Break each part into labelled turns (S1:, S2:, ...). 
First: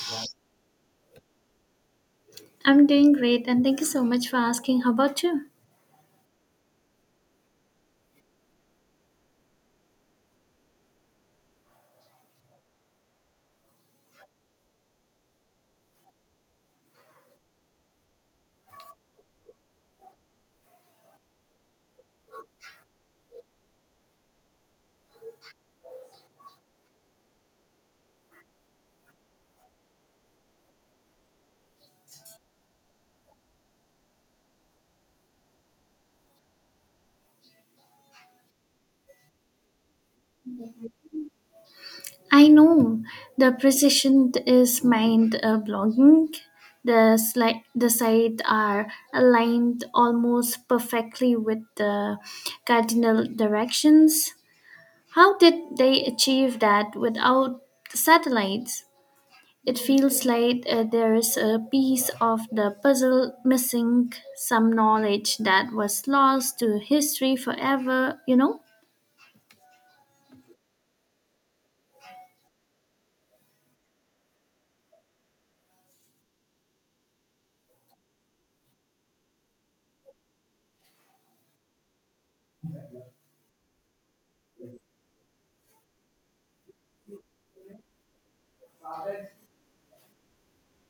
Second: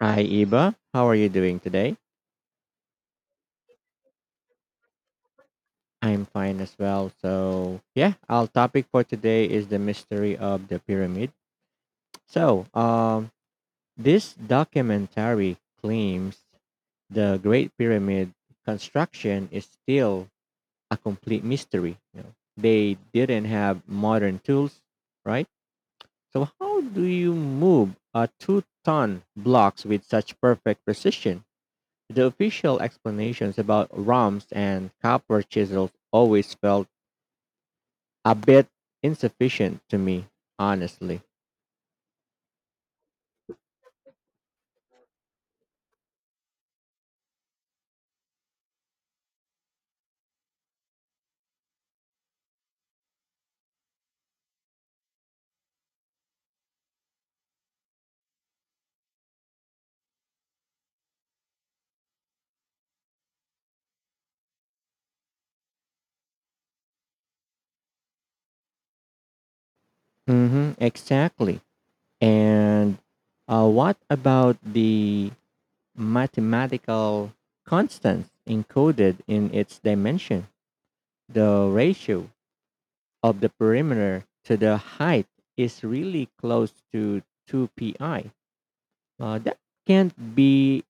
S1: Hi, Iba. How are you doing today?
S2: I'm doing great and thank you so much for asking. How about you?
S1: I'm fine as well. So, yeah, our topic for today is the mystery of the pyramid. So, um, this documentary claims the Great Pyramid construction is still a complete mystery. You know, they didn't have modern tools, right? So, how do you move a two-ton blocks with such perfect precision? The official explanations about romps and copper chisels always felt a bit insufficient to me, honestly.
S2: I know the precision is mind blogging. The sides are aligned almost perfectly with the cardinal directions. How did they achieve that without satellites? It feels like there is a piece of the puzzle missing, some knowledge that was lost to history forever, you know?
S1: Hmm, exactly. And what about the mathematical constants encoded in its dimension? The ratio of the perimeter to the height is really close to 2pi. That can't be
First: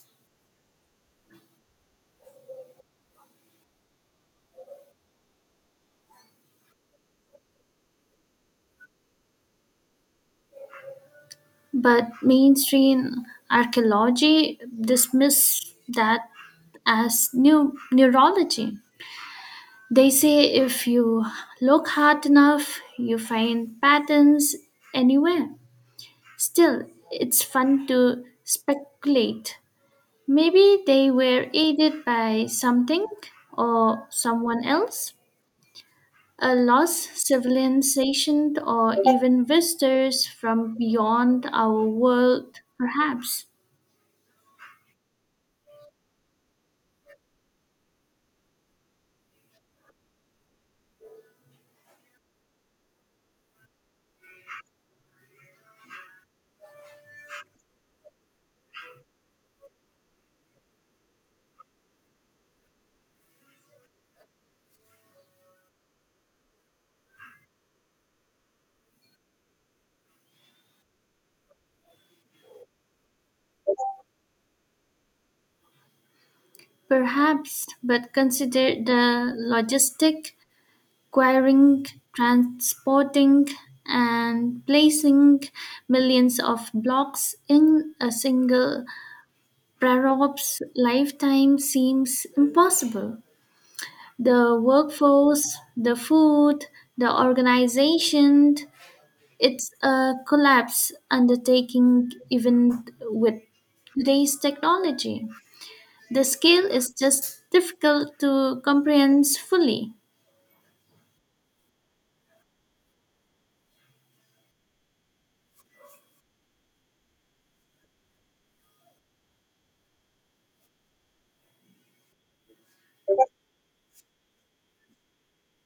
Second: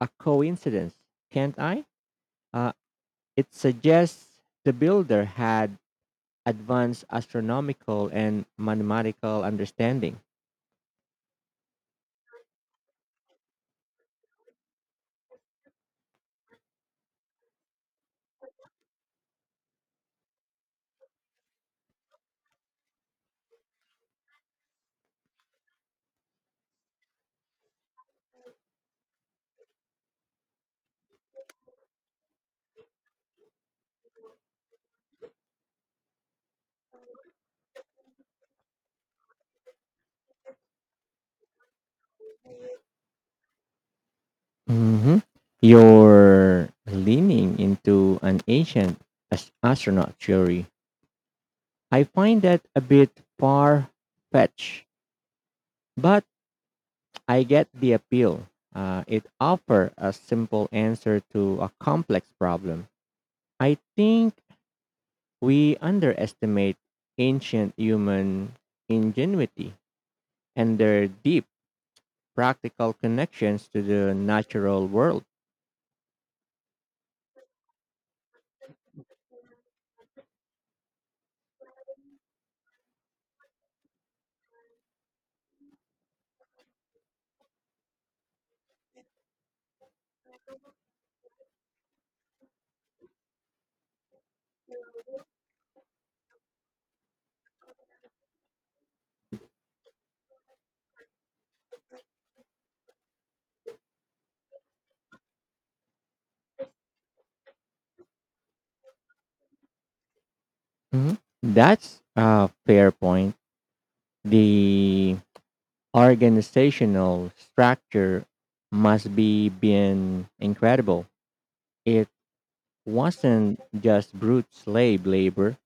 S1: a coincidence, can't I? Uh, it suggests the builder had advanced astronomical and mathematical understanding.
S2: But mainstream archaeology dismiss that as new neurology. They say if you look hard enough, you find patterns anywhere. Still, it's fun to speculate. Maybe they were aided by something or someone else, a lost civilization, or even visitors from beyond our world, perhaps.
S1: Hmm. You're leaning into an ancient astronaut theory. I find that a bit far fetched, but I get the appeal. It offers a simple answer to a complex problem. I think we underestimate ancient human ingenuity and their deep practical connections to the natural world.
S2: Perhaps, but consider the logistic, acquiring, transporting, and placing millions of blocks in a single prorab's lifetime seems impossible. The workforce, the food, the organization, it's a collapse undertaking even with today's technology. The scale is just difficult to comprehend fully,
S1: Mhm. That's a fair point. The organizational structure must be been incredible. It wasn't just brute slave labor.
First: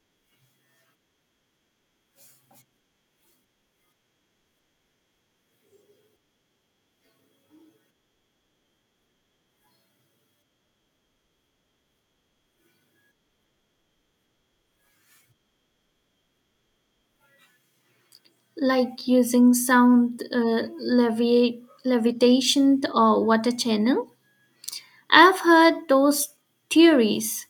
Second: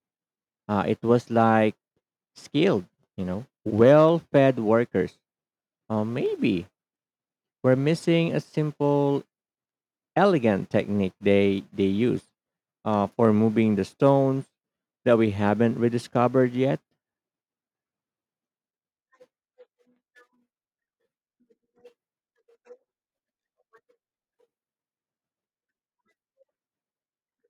S1: It was like skilled, you know, well-fed workers. Maybe we're missing a simple elegant technique they use for moving the stones that we haven't rediscovered yet.
S2: like using sound levitation or water channel. I've heard those theories.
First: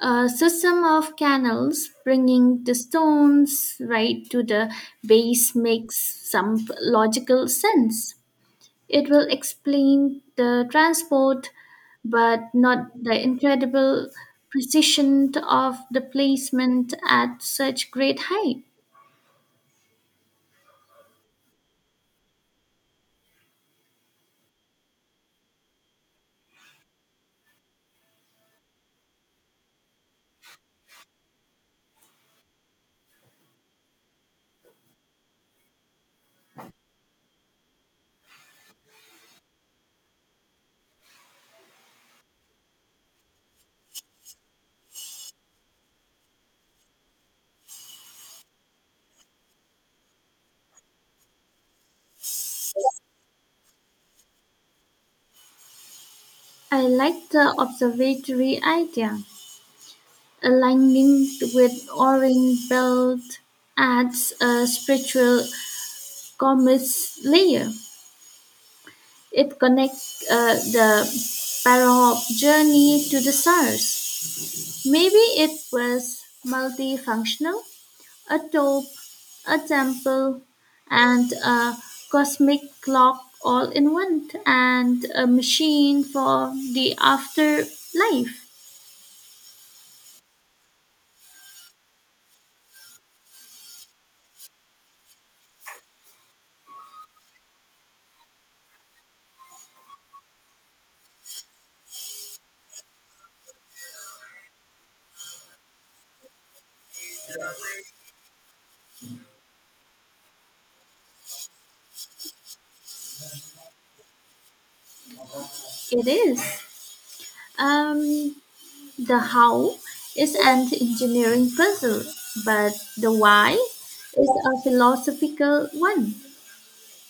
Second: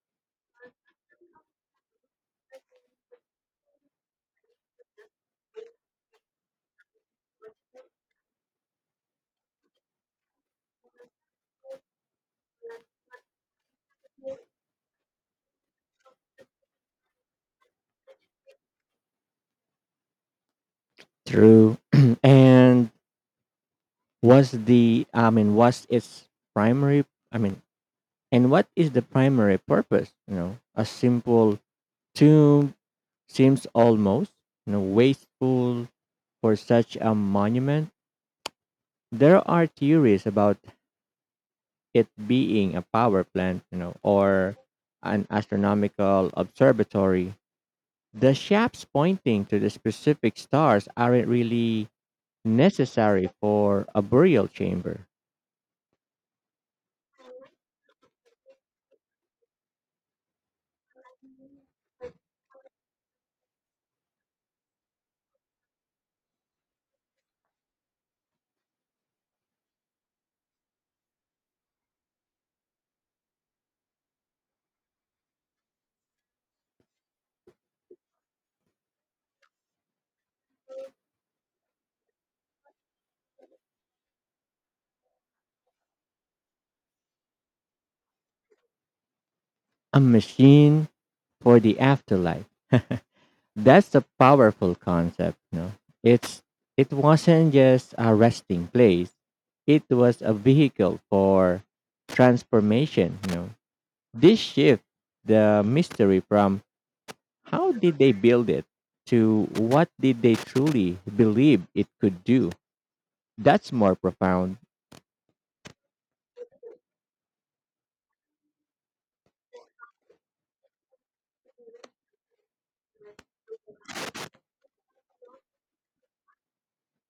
S2: A system of canals bringing the stones right to the base makes some logical sense. It will explain the transport, but not the incredible precision of the placement at such great height.
S1: True. and was the I mean was its primary I mean and what is the primary purpose? You know, a simple tomb seems almost, you know, wasteful for such a monument. There are theories about it being a power plant, you know, or an astronomical observatory. The shafts pointing to the specific stars aren't really necessary for a burial chamber.
S2: I like the observatory idea. Aligning with orange belt adds a spiritual commerce layer. It connects the Parahop journey to the stars. Maybe it was multifunctional. A taupe, a temple, and a cosmic clock all in one, and a machine for the afterlife.
S1: A machine for the afterlife. That's a powerful concept, no? It's it wasn't just a resting place. It was a vehicle for transformation, you know. This shift the mystery from how did they build it to what did they truly believe it could do. That's more profound.
S2: It is. Um, the how is an engineering puzzle, but the why is a philosophical one.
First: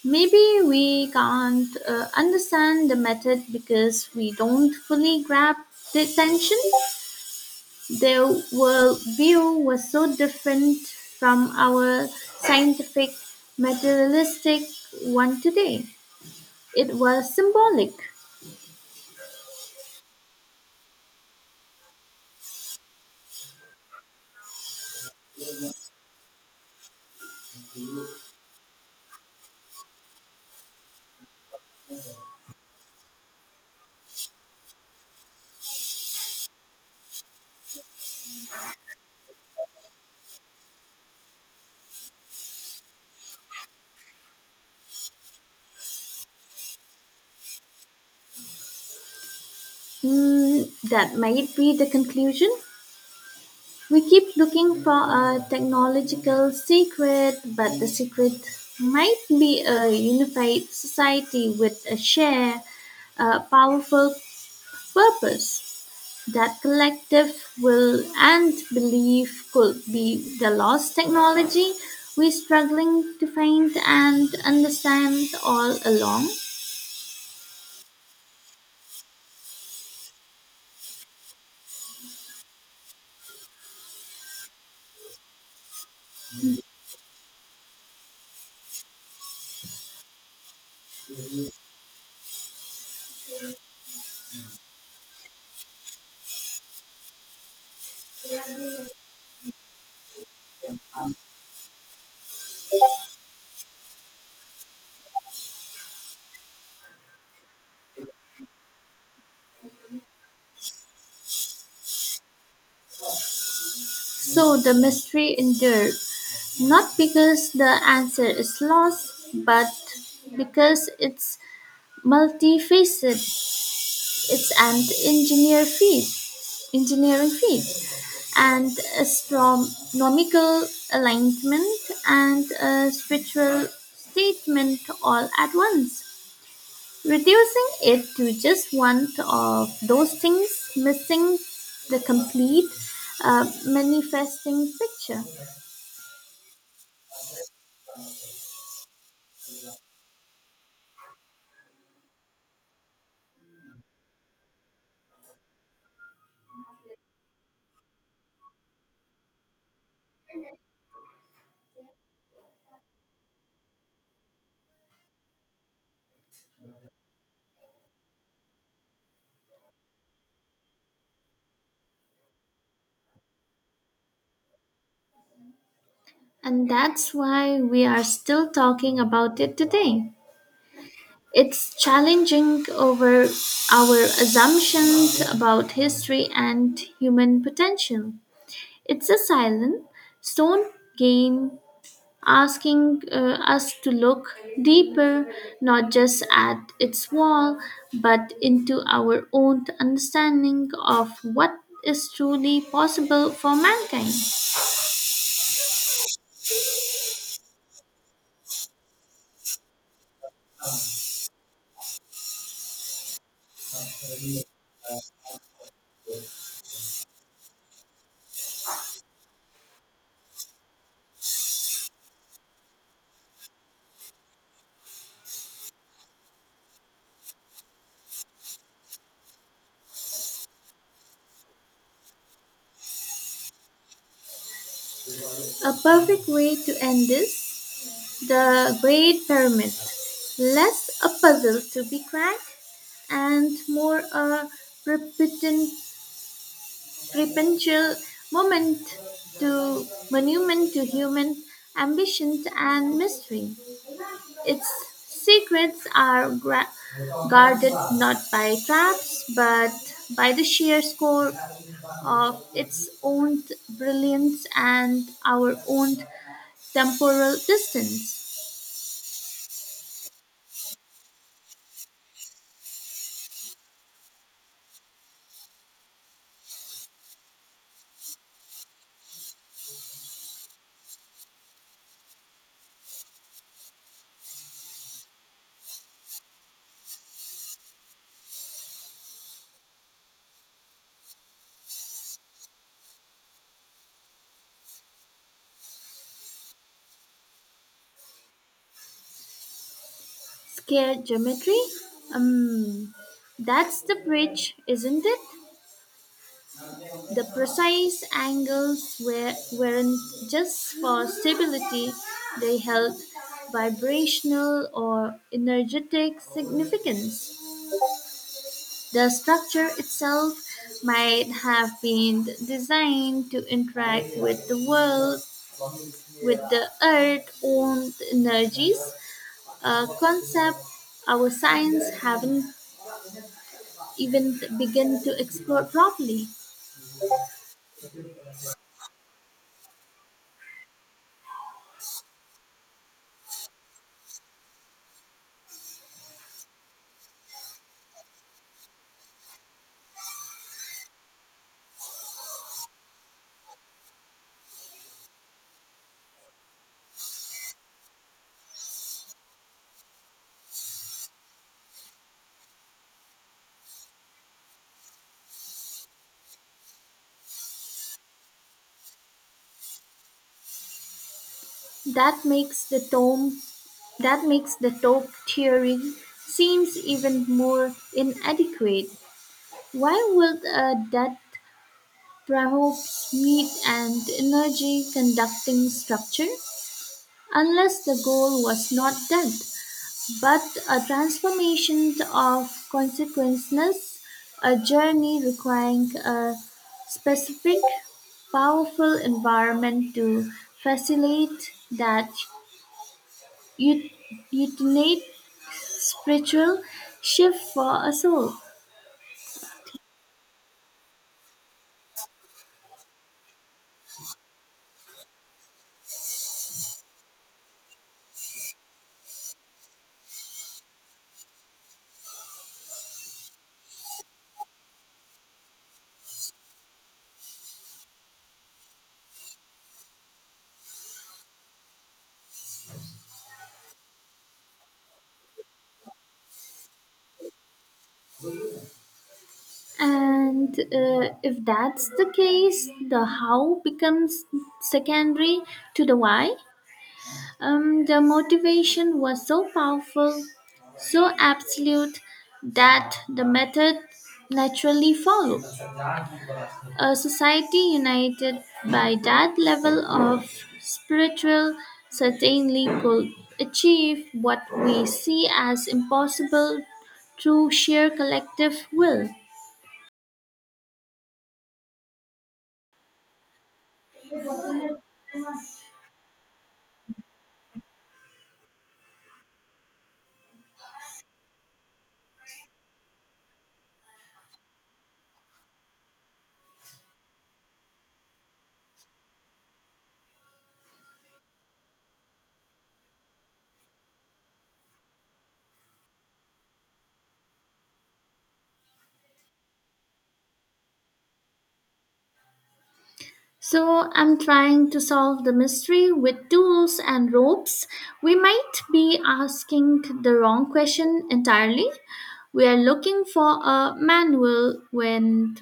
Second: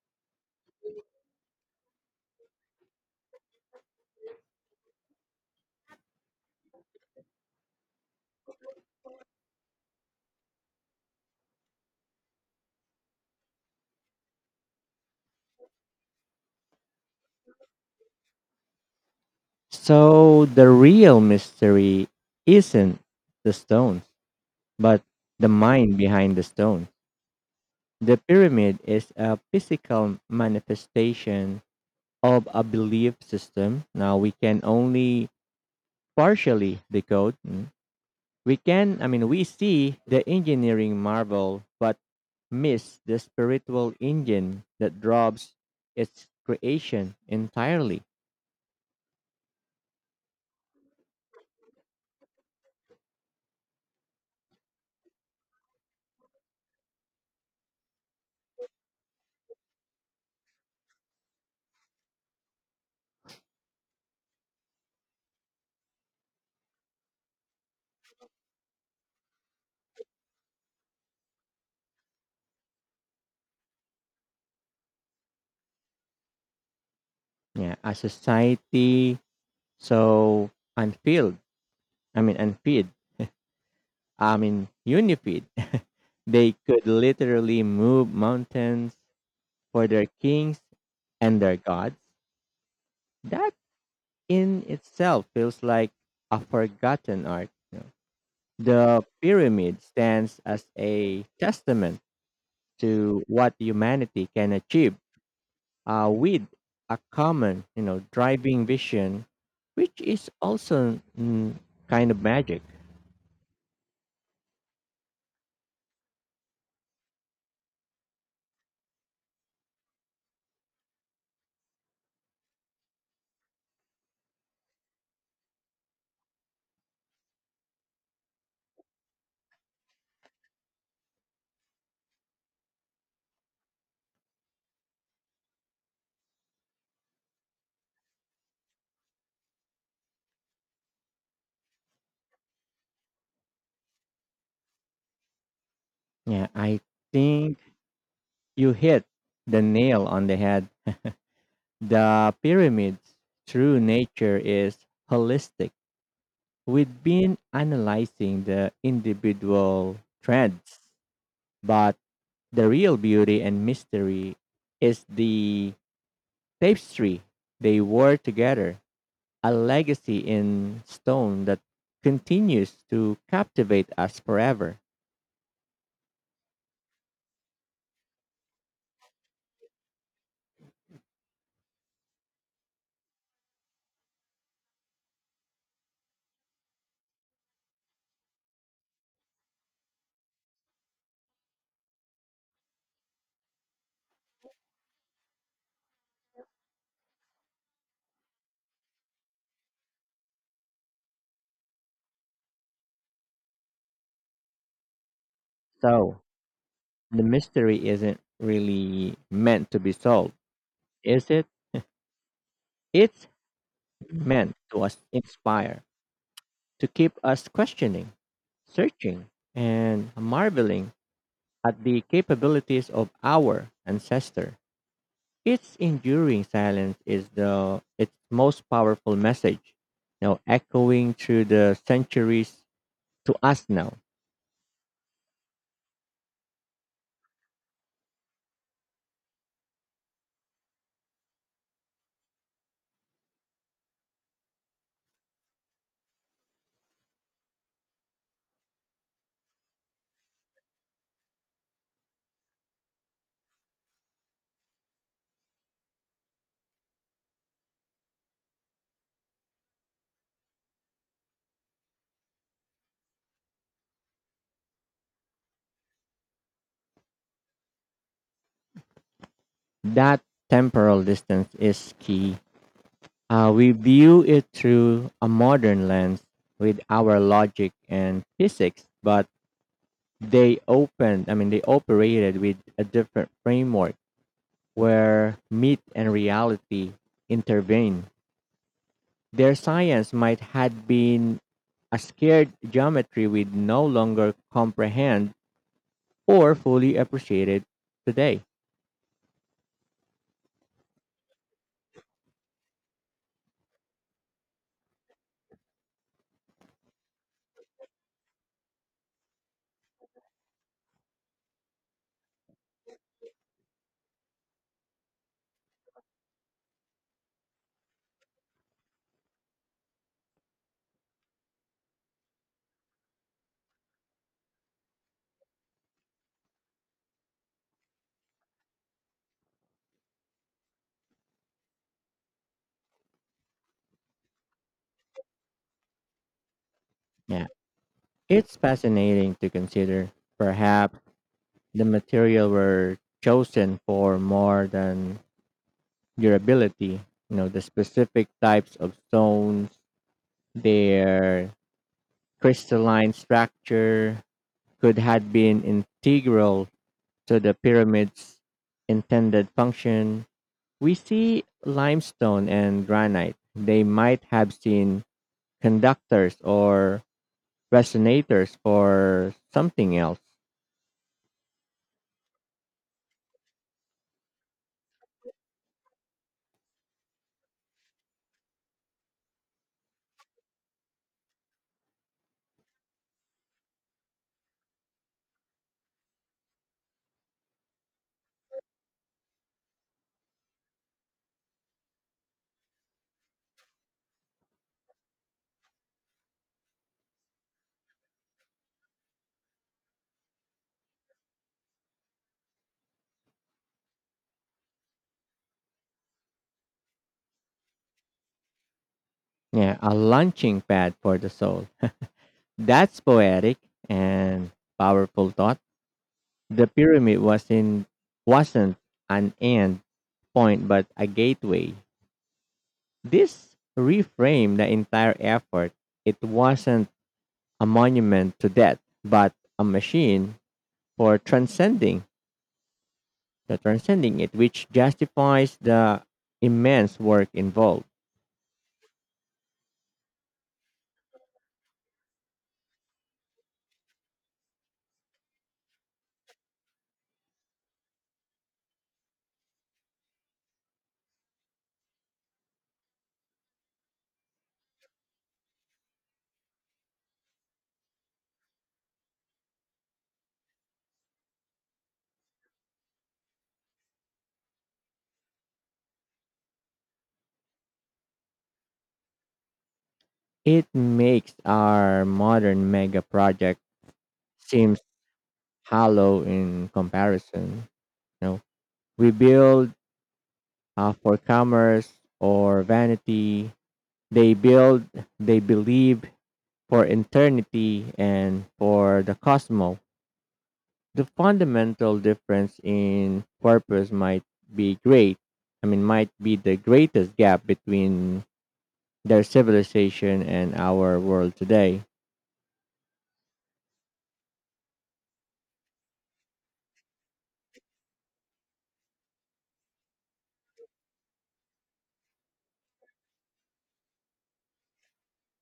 S2: Maybe we can't understand the method because we don't fully grab the tension. Their worldview was so different from our scientific, materialistic one today. It was symbolic.
S1: So the real mystery isn't the stones, but the mind behind the stone. The pyramid is a physical manifestation of a belief system. Now we can only partially decode. Mm. We can, I mean, we see the engineering marvel, but miss the spiritual engine that drives its creation entirely.
S2: Hmm, that might be the conclusion. We keep looking for a technological secret, but the secret might be a unified society with a shared, powerful purpose. That collective will and belief could be the lost technology we struggling to find and understand all along.
S1: Yeah, a society so unfilled, I mean, and feed. I mean, Unifeed. They could literally move mountains for their kings and their gods. That in itself feels like a forgotten art, you know. The pyramid stands as a testament to what humanity can achieve with a common, you know, driving vision, which is also, mm, kind of magic.
S2: So the mystery endured, not because the answer is lost, but because it's multifaceted. It's engineering feat, and astronomical alignment and a spiritual statement all at once, reducing it to just one of those things, missing the complete manifesting picture.
S1: Yeah, I think you hit the nail on the head. The pyramid's true nature is holistic. We've been analyzing the individual threads, but the real beauty and mystery is the tapestry they wore together, a legacy in stone that continues to captivate us forever.
S2: And that's why we are still talking about it today. It's challenging over our assumptions about history and human potential. It's a silent stone game asking us to look deeper, not just at its wall, but into our own understanding of what is truly possible for mankind.
S1: So, the mystery isn't really meant to be solved, is it? It's meant to us inspire, to keep us questioning, searching and marveling at the capabilities of our ancestor. Its enduring silence is the its most powerful message, now echoing through the centuries to us now.
S2: A perfect way to end this, the Great Pyramid. Less a puzzle to be cracked and more a repetition Prependial moment to monument to human ambition and mystery. Its secrets are gra- guarded not by traps but by the sheer score of its own brilliance and our own temporal distance.
S1: That temporal distance is key. We view it through a modern lens with our logic and physics, but they opened, I mean, they operated with a different framework where myth and reality intervene. Their science might had been a scared geometry we no longer comprehend or fully appreciated today.
S2: Scare geometry? Um, that's the bridge, isn't it? The precise angles were, weren't just for stability, they held vibrational or energetic significance. The structure itself might have been designed to interact with the world, with the earth's own energies, a concept our science haven't even begun to explore properly.
S1: Yeah, it's fascinating to consider. Perhaps the material were chosen for more than durability. You know, the specific types of stones, their crystalline structure could have been integral to the pyramid's intended function. We see limestone and granite. They might have seen conductors or resonators for something else.
S2: That makes the tomb That makes the top tiering seems even more inadequate. Why would a that perhaps meet an energy conducting structure? Unless the goal was not death, but a transformation of consequences, a journey requiring a specific, powerful environment to facilitate that ut- utinate spiritual shift for a soul.
S1: Yeah, a launching pad for the soul. That's poetic and powerful thought. The pyramid was in Wasn't an end point but a gateway. This reframed the entire effort. It wasn't a monument to death, but a machine for transcending it, which justifies the immense work involved.
S2: And if that's the case, the how becomes secondary to the why. The motivation was so powerful, so absolute, that the method naturally followed. A society united by that level of spiritual certainly could achieve what we see as impossible through sheer collective will.
S1: It makes our modern mega project seems hollow in comparison. You know, we build for commerce or vanity. They build, they believe for eternity and for the cosmos. The fundamental difference in purpose might be great. I mean, Might be the greatest gap between their civilization and our world today.
S2: So, I'm trying to solve the mystery with tools and ropes. We might be asking the wrong question entirely. We are looking for a manual when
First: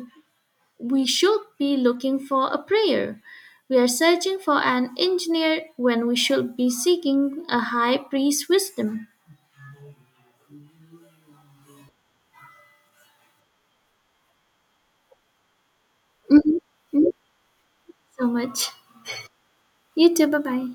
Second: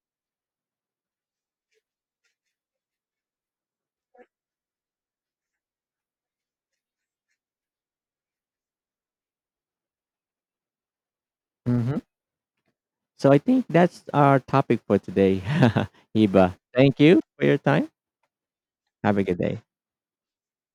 S2: we should be looking for a prayer. We are searching for an engineer when we should be seeking a high priest wisdom.
S1: Hmm. So I think that's our topic for today, Iba.
S2: Mhm.
S1: Thank
S2: Thank you
S1: you for your time.
S2: so much.
S1: Have a good day.
S2: You too, bye bye.